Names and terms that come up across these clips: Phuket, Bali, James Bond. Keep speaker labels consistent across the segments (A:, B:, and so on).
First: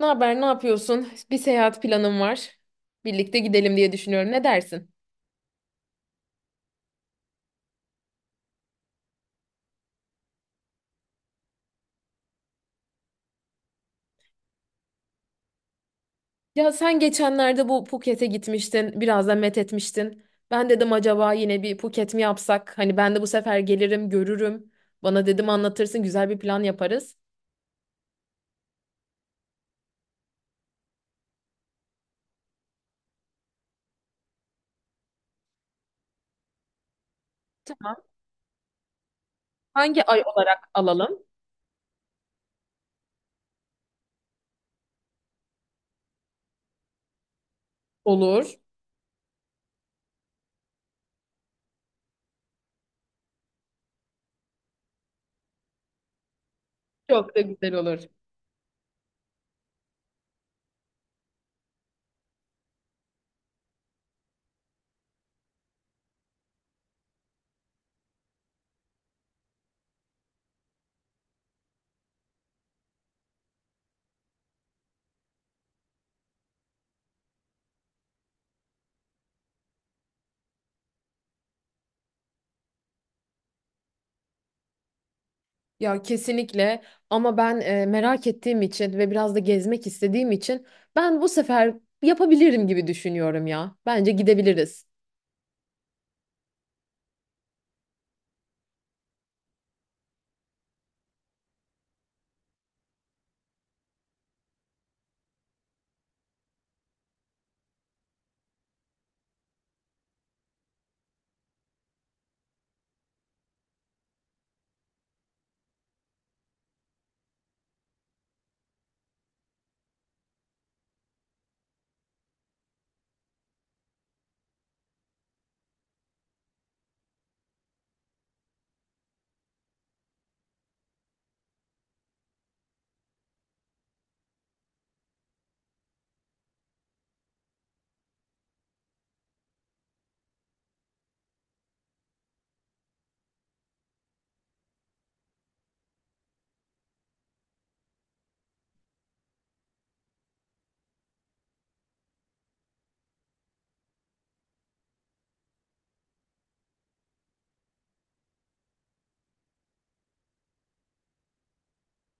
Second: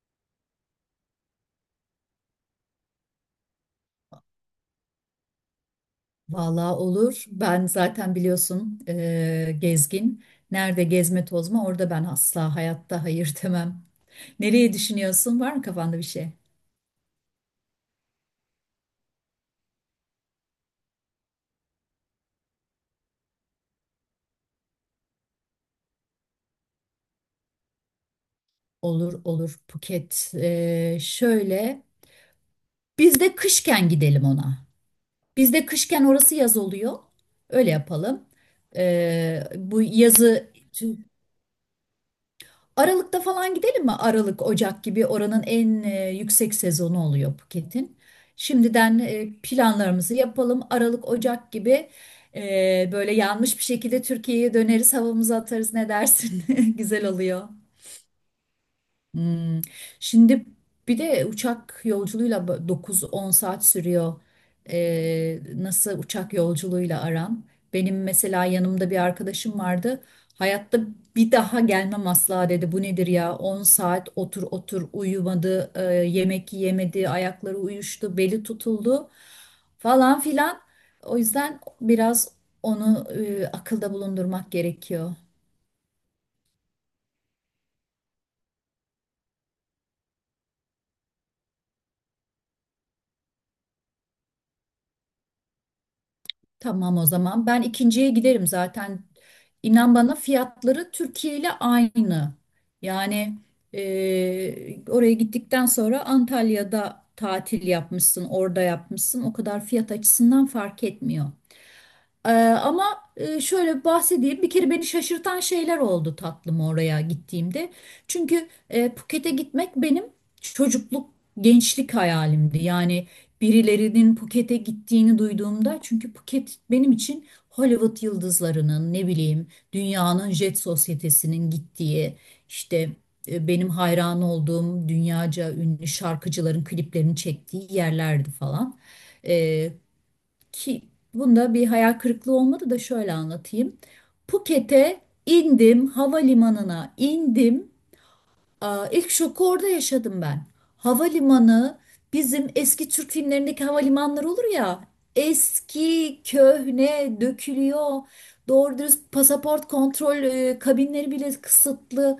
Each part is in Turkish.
A: Ne haber, ne yapıyorsun? Bir seyahat planım var. Birlikte gidelim diye düşünüyorum. Ne dersin?
B: Vallahi olur. Ben zaten biliyorsun gezgin. Nerede gezme tozma orada ben asla hayatta hayır demem. Nereye düşünüyorsun? Var mı kafanda bir şey?
A: Ya sen geçenlerde bu Phuket'e gitmiştin, biraz da met etmiştin. Ben dedim acaba yine bir Phuket mi yapsak? Hani ben de bu sefer gelirim, görürüm. Bana dedim anlatırsın, güzel bir plan yaparız.
B: Olur olur Phuket. Şöyle biz de kışken gidelim ona. Biz de kışken orası yaz oluyor. Öyle
A: Tamam.
B: yapalım. Bu
A: Hangi ay
B: yazı
A: olarak alalım?
B: Aralık'ta falan gidelim mi? Aralık, Ocak gibi oranın en yüksek sezonu oluyor Phuket'in.
A: Olur.
B: Şimdiden planlarımızı yapalım. Aralık, Ocak gibi böyle yanmış bir şekilde Türkiye'ye döneriz, havamızı atarız. Ne dersin? Güzel
A: Çok da
B: oluyor.
A: güzel olur.
B: Hmm. Şimdi bir de uçak yolculuğuyla 9-10 saat sürüyor. Nasıl uçak yolculuğuyla aran? Benim mesela yanımda bir arkadaşım vardı. Hayatta bir daha gelmem asla dedi. Bu nedir ya? 10 saat otur otur uyumadı, yemek yemedi, ayakları uyuştu, beli tutuldu falan filan. O yüzden biraz onu akılda bulundurmak gerekiyor.
A: Ya kesinlikle, ama ben merak ettiğim için ve biraz da gezmek istediğim için ben bu sefer yapabilirim gibi düşünüyorum ya. Bence gidebiliriz.
B: Tamam o zaman. Ben ikinciye giderim zaten. İnan bana fiyatları Türkiye ile aynı. Yani oraya gittikten sonra Antalya'da tatil yapmışsın, orada yapmışsın. O kadar fiyat açısından fark etmiyor. Ee, ama şöyle bahsedeyim. Bir kere beni şaşırtan şeyler oldu tatlım oraya gittiğimde. Çünkü Phuket'e gitmek benim çocukluk, gençlik hayalimdi. Yani birilerinin Phuket'e gittiğini duyduğumda çünkü Phuket benim için Hollywood yıldızlarının ne bileyim dünyanın jet sosyetesinin gittiği işte benim hayran olduğum dünyaca ünlü şarkıcıların kliplerini çektiği yerlerdi falan. Ee, ki bunda bir hayal kırıklığı olmadı da şöyle anlatayım. Phuket'e indim, havalimanına indim. Aa, ilk şoku orada yaşadım ben. Havalimanı bizim eski Türk filmlerindeki havalimanları olur ya. Eski, köhne, dökülüyor. Doğru dürüst pasaport kontrol kabinleri bile kısıtlı.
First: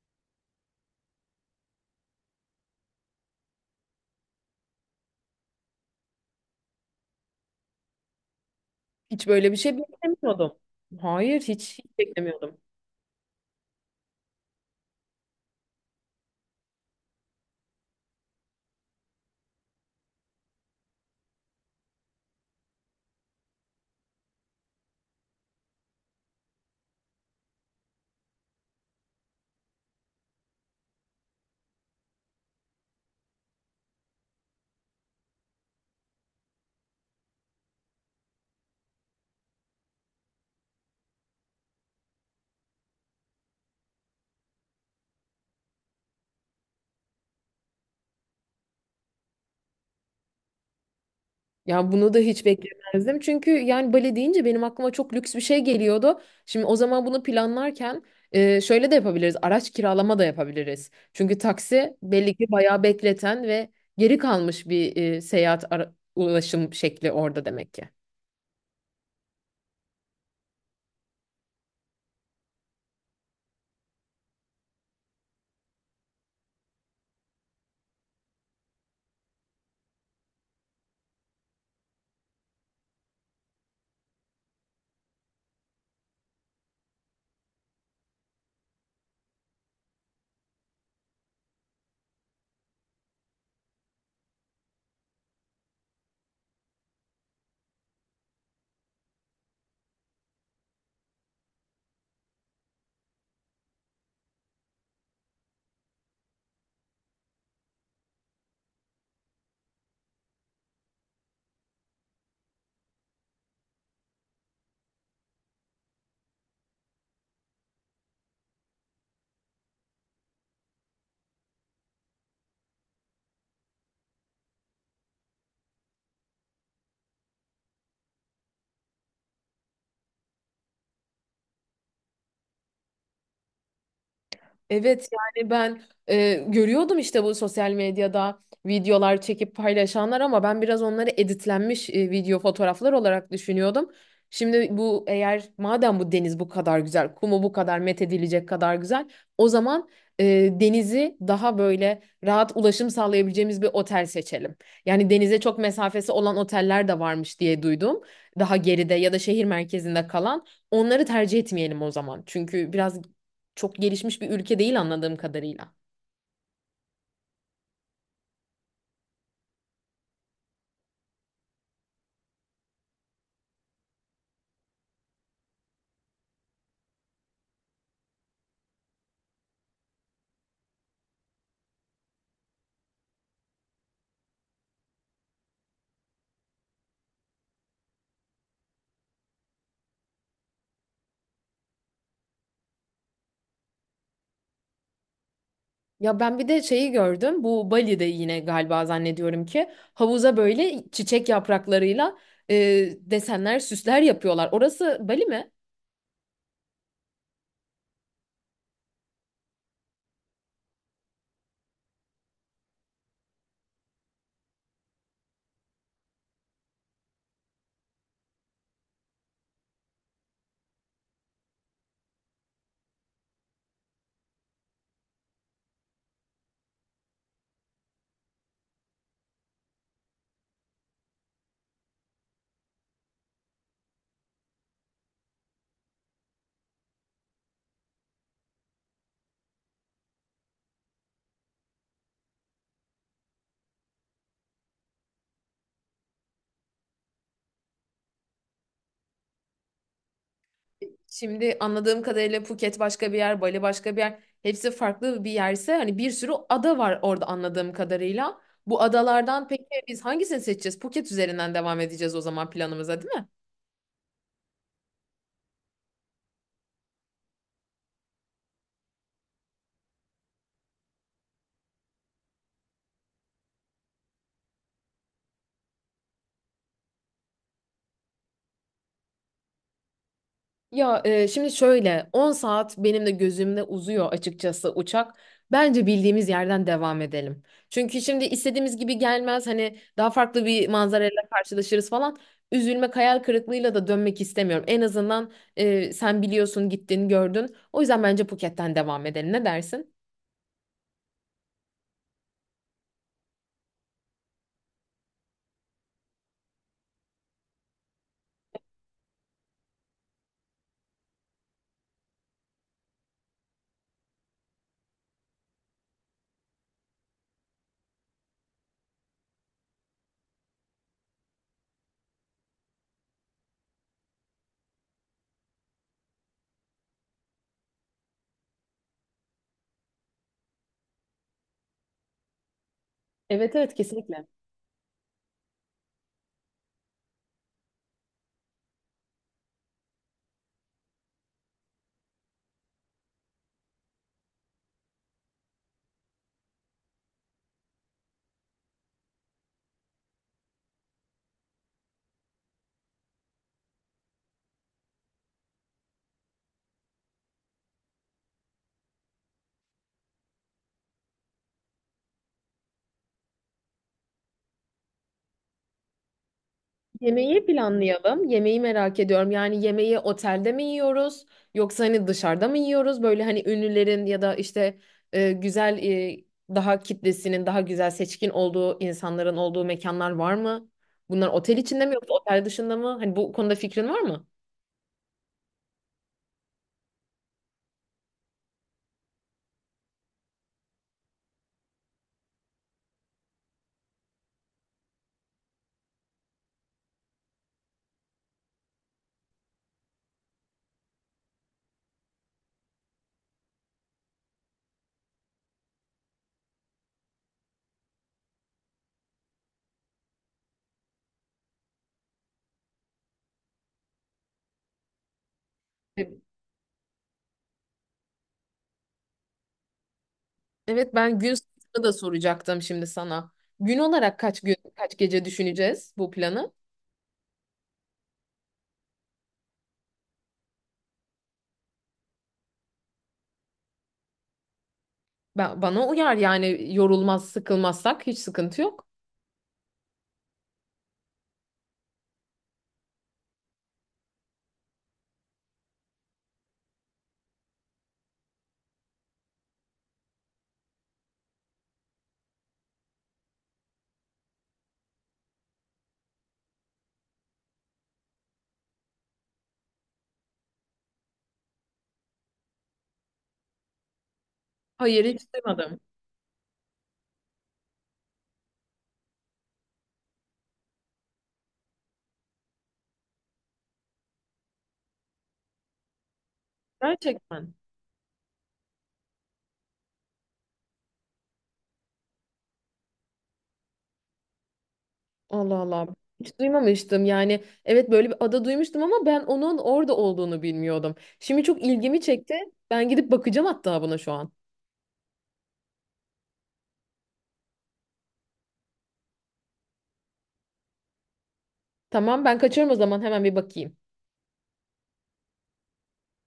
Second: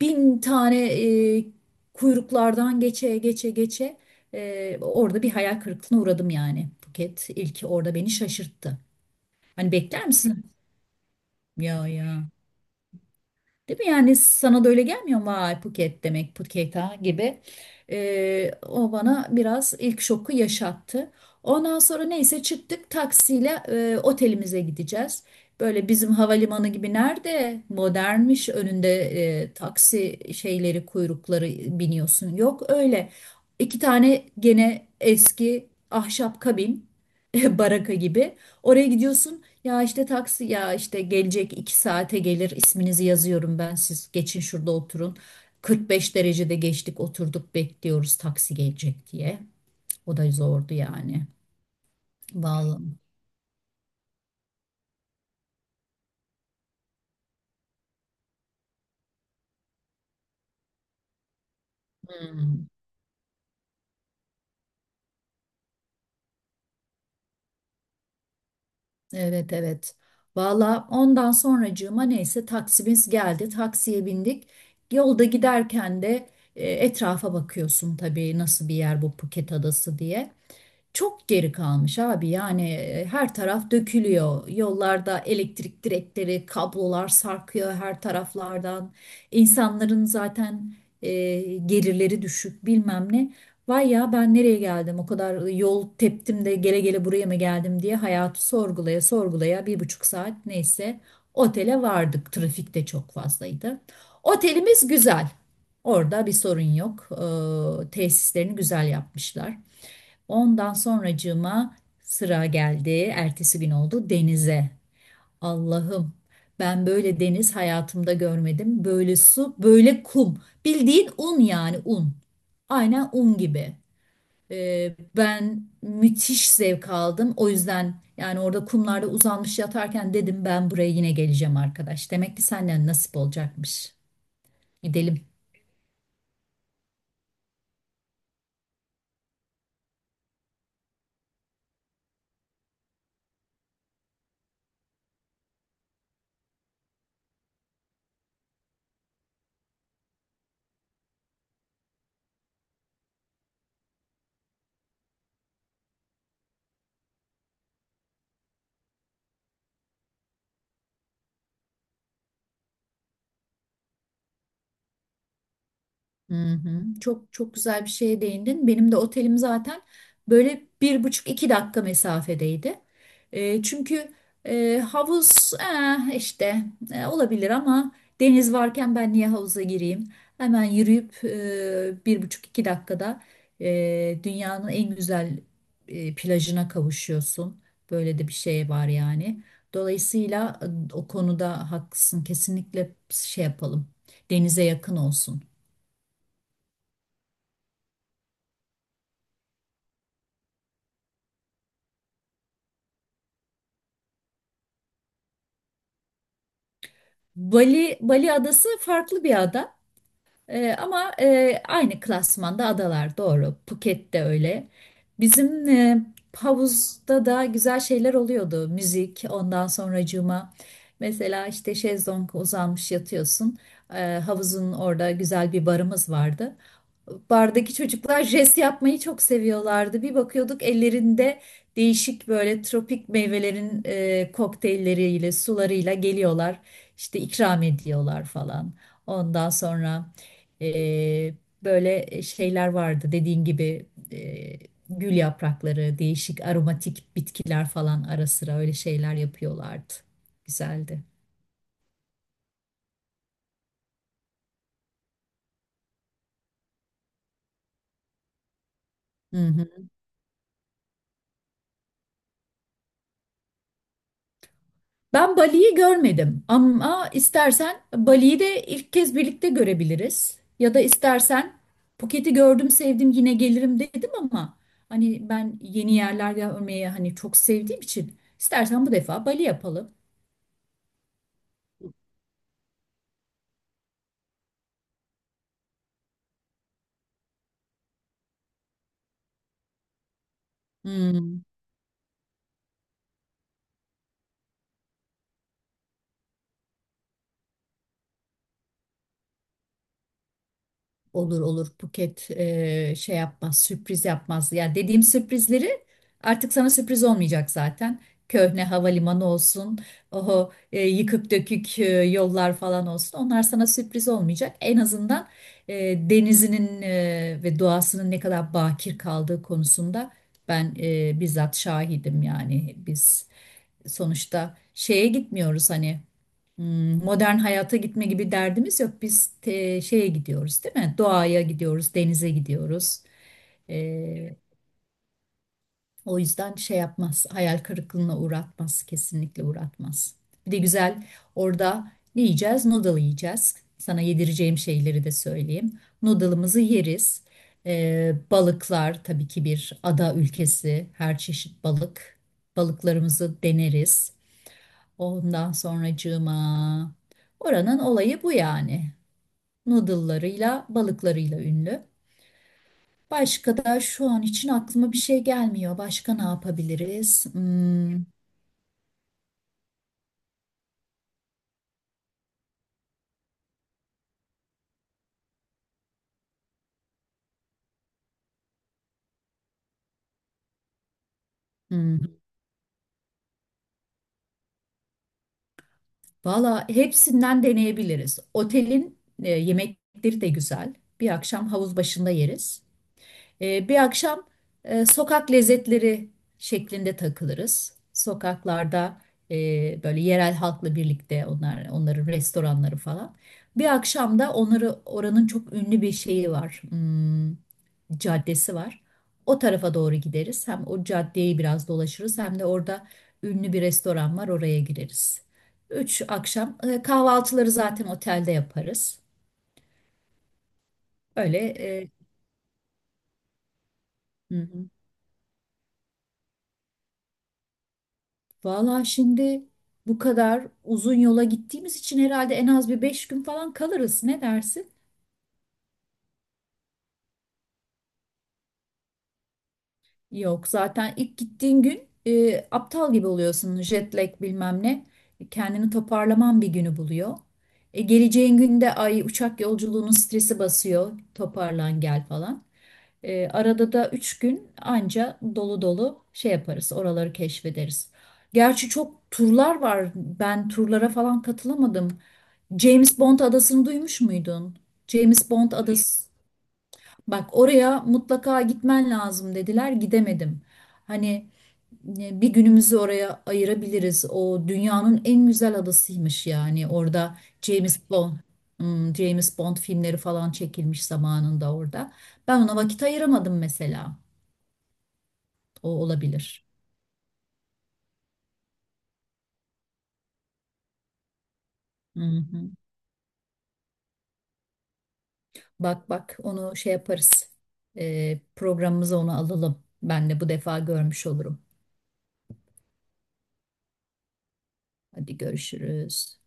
B: Bin tane e, kuyruklardan geçe geçe geçe. Orada bir hayal kırıklığına uğradım yani. Buket ilki orada beni şaşırttı.
A: Hiç böyle bir
B: Hani
A: şey
B: bekler misin?
A: beklemiyordum. Hayır, hiç,
B: Ya
A: hiç
B: ya.
A: beklemiyordum.
B: Değil mi? Yani sana da öyle gelmiyor mu? Vay Phuket demek Phuket ha gibi. O bana biraz ilk şoku yaşattı. Ondan sonra neyse çıktık taksiyle otelimize gideceğiz. Böyle bizim havalimanı gibi nerede modernmiş önünde taksi şeyleri kuyrukları biniyorsun. Yok öyle. İki tane gene eski ahşap kabin baraka gibi. Oraya gidiyorsun. Ya işte taksi ya işte gelecek 2 saate gelir isminizi yazıyorum ben siz geçin şurada oturun. 45 derecede geçtik oturduk bekliyoruz taksi gelecek diye. O da zordu yani.
A: Ya bunu da hiç
B: Vallahi.
A: beklemezdim. Çünkü yani bale deyince benim aklıma çok lüks bir şey geliyordu. Şimdi o zaman bunu planlarken şöyle de yapabiliriz. Araç kiralama da yapabiliriz. Çünkü taksi belli ki
B: Hmm.
A: bayağı bekleten ve geri kalmış bir seyahat ulaşım şekli orada demek ki.
B: Evet evet. Valla ondan sonracığıma neyse taksimiz geldi. Taksiye bindik. Yolda giderken de etrafa bakıyorsun tabii nasıl bir yer bu Phuket Adası diye. Çok geri kalmış abi yani her taraf dökülüyor. Yollarda elektrik direkleri, kablolar sarkıyor her taraflardan. İnsanların zaten e, gelirleri düşük bilmem ne. Vay ya ben nereye geldim o kadar yol teptim de gele gele buraya mı geldim diye hayatı sorgulaya sorgulaya 1,5 saat neyse otele vardık. Trafik de çok fazlaydı. Otelimiz güzel. Orada bir sorun yok. Tesislerini güzel yapmışlar. Ondan sonracığıma sıra geldi. Ertesi gün oldu denize. Allah'ım ben böyle deniz hayatımda görmedim. Böyle su, böyle kum. Bildiğin un yani un. Aynen un gibi. Ben müthiş zevk aldım. O yüzden yani orada kumlarda uzanmış yatarken dedim ben buraya yine geleceğim arkadaş. Demek ki senden nasip olacakmış.
A: Evet
B: Gidelim.
A: yani ben görüyordum işte, bu sosyal medyada videolar çekip paylaşanlar, ama ben biraz onları editlenmiş video fotoğraflar olarak düşünüyordum. Şimdi bu, eğer madem bu deniz bu kadar güzel, kumu bu kadar methedilecek kadar güzel, o zaman e, denizi daha böyle rahat ulaşım sağlayabileceğimiz bir otel seçelim. Yani denize çok mesafesi olan oteller de varmış diye duydum. Daha geride ya da şehir merkezinde kalan onları tercih etmeyelim o zaman. Çünkü biraz çok gelişmiş bir ülke değil anladığım kadarıyla.
B: Hı hı. Çok çok güzel bir şeye değindin. Benim de otelim zaten böyle bir buçuk iki dakika mesafedeydi. Çünkü havuz işte olabilir ama deniz varken ben niye havuza gireyim? Hemen yürüyüp bir buçuk iki dakikada dünyanın en güzel plajına kavuşuyorsun. Böyle de bir şey var yani. Dolayısıyla o konuda haklısın. Kesinlikle şey yapalım. Denize yakın olsun.
A: Ya ben bir de şeyi gördüm. Bu Bali'de yine galiba, zannediyorum ki, havuza böyle çiçek yapraklarıyla e, desenler, süsler yapıyorlar. Orası Bali mi?
B: Bali, Bali adası farklı bir ada. Ama aynı klasmanda adalar doğru. Phuket de öyle. Bizim havuzda da güzel şeyler oluyordu. Müzik, ondan sonracığıma. Mesela işte şezlong uzanmış yatıyorsun. Havuzun orada güzel bir barımız vardı, bardaki çocuklar jest yapmayı çok seviyorlardı. Bir bakıyorduk ellerinde değişik böyle tropik meyvelerin kokteylleriyle, sularıyla geliyorlar. İşte ikram ediyorlar falan. Ondan sonra e, böyle şeyler vardı dediğin gibi e, gül yaprakları, değişik aromatik bitkiler falan ara sıra öyle şeyler yapıyorlardı. Güzeldi.
A: Şimdi anladığım kadarıyla Phuket başka bir yer, Bali başka bir yer. Hepsi farklı bir yerse hani bir sürü ada var orada anladığım kadarıyla. Bu adalardan peki biz hangisini seçeceğiz? Phuket üzerinden devam edeceğiz o zaman planımıza, değil mi?
B: Ben Bali'yi görmedim ama istersen Bali'yi de ilk kez birlikte görebiliriz. Ya da istersen Phuket'i gördüm sevdim yine gelirim dedim ama hani ben yeni yerler görmeyi hani çok sevdiğim için istersen bu defa Bali yapalım.
A: Şimdi şöyle 10 saat benim de gözümde uzuyor açıkçası uçak. Bence bildiğimiz yerden devam edelim. Çünkü şimdi istediğimiz gibi gelmez, hani daha farklı bir manzarayla
B: Hmm.
A: karşılaşırız falan. Üzülmek, hayal kırıklığıyla da dönmek istemiyorum. En azından sen biliyorsun, gittin gördün. O yüzden bence Phuket'ten devam edelim. Ne dersin?
B: Olur olur Buket şey yapmaz sürpriz yapmaz. Ya dediğim sürprizleri artık sana sürpriz olmayacak zaten. Köhne havalimanı olsun, oho yıkık dökük yollar falan olsun. Onlar sana sürpriz olmayacak. En azından e, denizinin ve doğasının ne kadar bakir kaldığı konusunda ben bizzat şahidim yani biz sonuçta şeye gitmiyoruz hani, modern hayata gitme gibi derdimiz yok. Biz şeye gidiyoruz değil mi? Doğaya gidiyoruz, denize gidiyoruz.
A: Evet, evet, kesinlikle.
B: Ee, o yüzden şey yapmaz, hayal kırıklığına uğratmaz, kesinlikle uğratmaz. Bir de güzel orada ne yiyeceğiz? Noodle yiyeceğiz. Sana yedireceğim şeyleri de söyleyeyim. Noodle'ımızı yeriz. Balıklar tabii ki bir ada ülkesi. Her çeşit balık. Balıklarımızı deneriz. Ondan sonracığıma. Oranın olayı bu yani. Noodle'larıyla, balıklarıyla ünlü. Başka da şu an için aklıma bir şey gelmiyor. Başka ne yapabiliriz?
A: Yemeği
B: Hmm,
A: planlayalım. Yemeği merak ediyorum. Yani yemeği otelde mi yiyoruz yoksa hani dışarıda mı yiyoruz? Böyle hani ünlülerin ya da işte güzel, daha kitlesinin daha güzel, seçkin olduğu insanların olduğu mekanlar var mı? Bunlar otel içinde mi yoksa
B: hmm.
A: otel dışında mı? Hani bu konuda fikrin var mı?
B: Valla hepsinden deneyebiliriz. Otelin yemekleri de güzel. Bir akşam havuz başında yeriz. Bir akşam sokak lezzetleri şeklinde takılırız. Sokaklarda böyle yerel halkla birlikte onlar onların restoranları falan. Bir akşam da onları oranın çok ünlü bir şeyi var. Caddesi var. O tarafa doğru gideriz. Hem o caddeyi biraz dolaşırız hem de orada ünlü bir restoran var oraya gireriz. Üç
A: E,
B: akşam kahvaltıları zaten otelde yaparız.
A: Evet, ben gün
B: Öyle
A: sayısını
B: e,
A: da soracaktım şimdi sana. Gün olarak
B: hı
A: kaç gün
B: hı.
A: kaç gece düşüneceğiz bu planı?
B: Vallahi şimdi bu kadar uzun yola gittiğimiz için herhalde en az bir 5 gün falan kalırız. Ne dersin?
A: Ben, bana uyar yani, yorulmaz sıkılmazsak hiç sıkıntı yok.
B: Yok zaten ilk gittiğin gün aptal gibi oluyorsun. Jet lag bilmem ne. Kendini toparlaman bir günü buluyor. Geleceğin günde ay uçak yolculuğunun stresi basıyor. Toparlan gel falan. Arada da 3 gün anca dolu dolu şey yaparız. Oraları keşfederiz. Gerçi çok turlar var. Ben turlara falan katılamadım. James Bond adasını duymuş muydun?
A: Hayır,
B: James
A: hiç
B: Bond
A: duymadım.
B: adası. Bak oraya mutlaka gitmen lazım dediler. Gidemedim. Hani bir günümüzü oraya ayırabiliriz. O dünyanın en güzel adasıymış yani. Orada
A: Gerçekten.
B: James Bond, James Bond filmleri falan çekilmiş zamanında orada. Ben ona vakit ayıramadım mesela.
A: Allah
B: O
A: Allah. Hiç
B: olabilir.
A: duymamıştım. Yani evet, böyle bir ada duymuştum ama ben onun orada olduğunu bilmiyordum. Şimdi çok
B: Hı
A: ilgimi çekti.
B: hı.
A: Ben gidip bakacağım hatta buna şu an.
B: Bak bak onu şey yaparız. Programımıza onu alalım. Ben de bu defa görmüş olurum.
A: Tamam, ben kaçıyorum o zaman, hemen bir bakayım.
B: Hadi görüşürüz.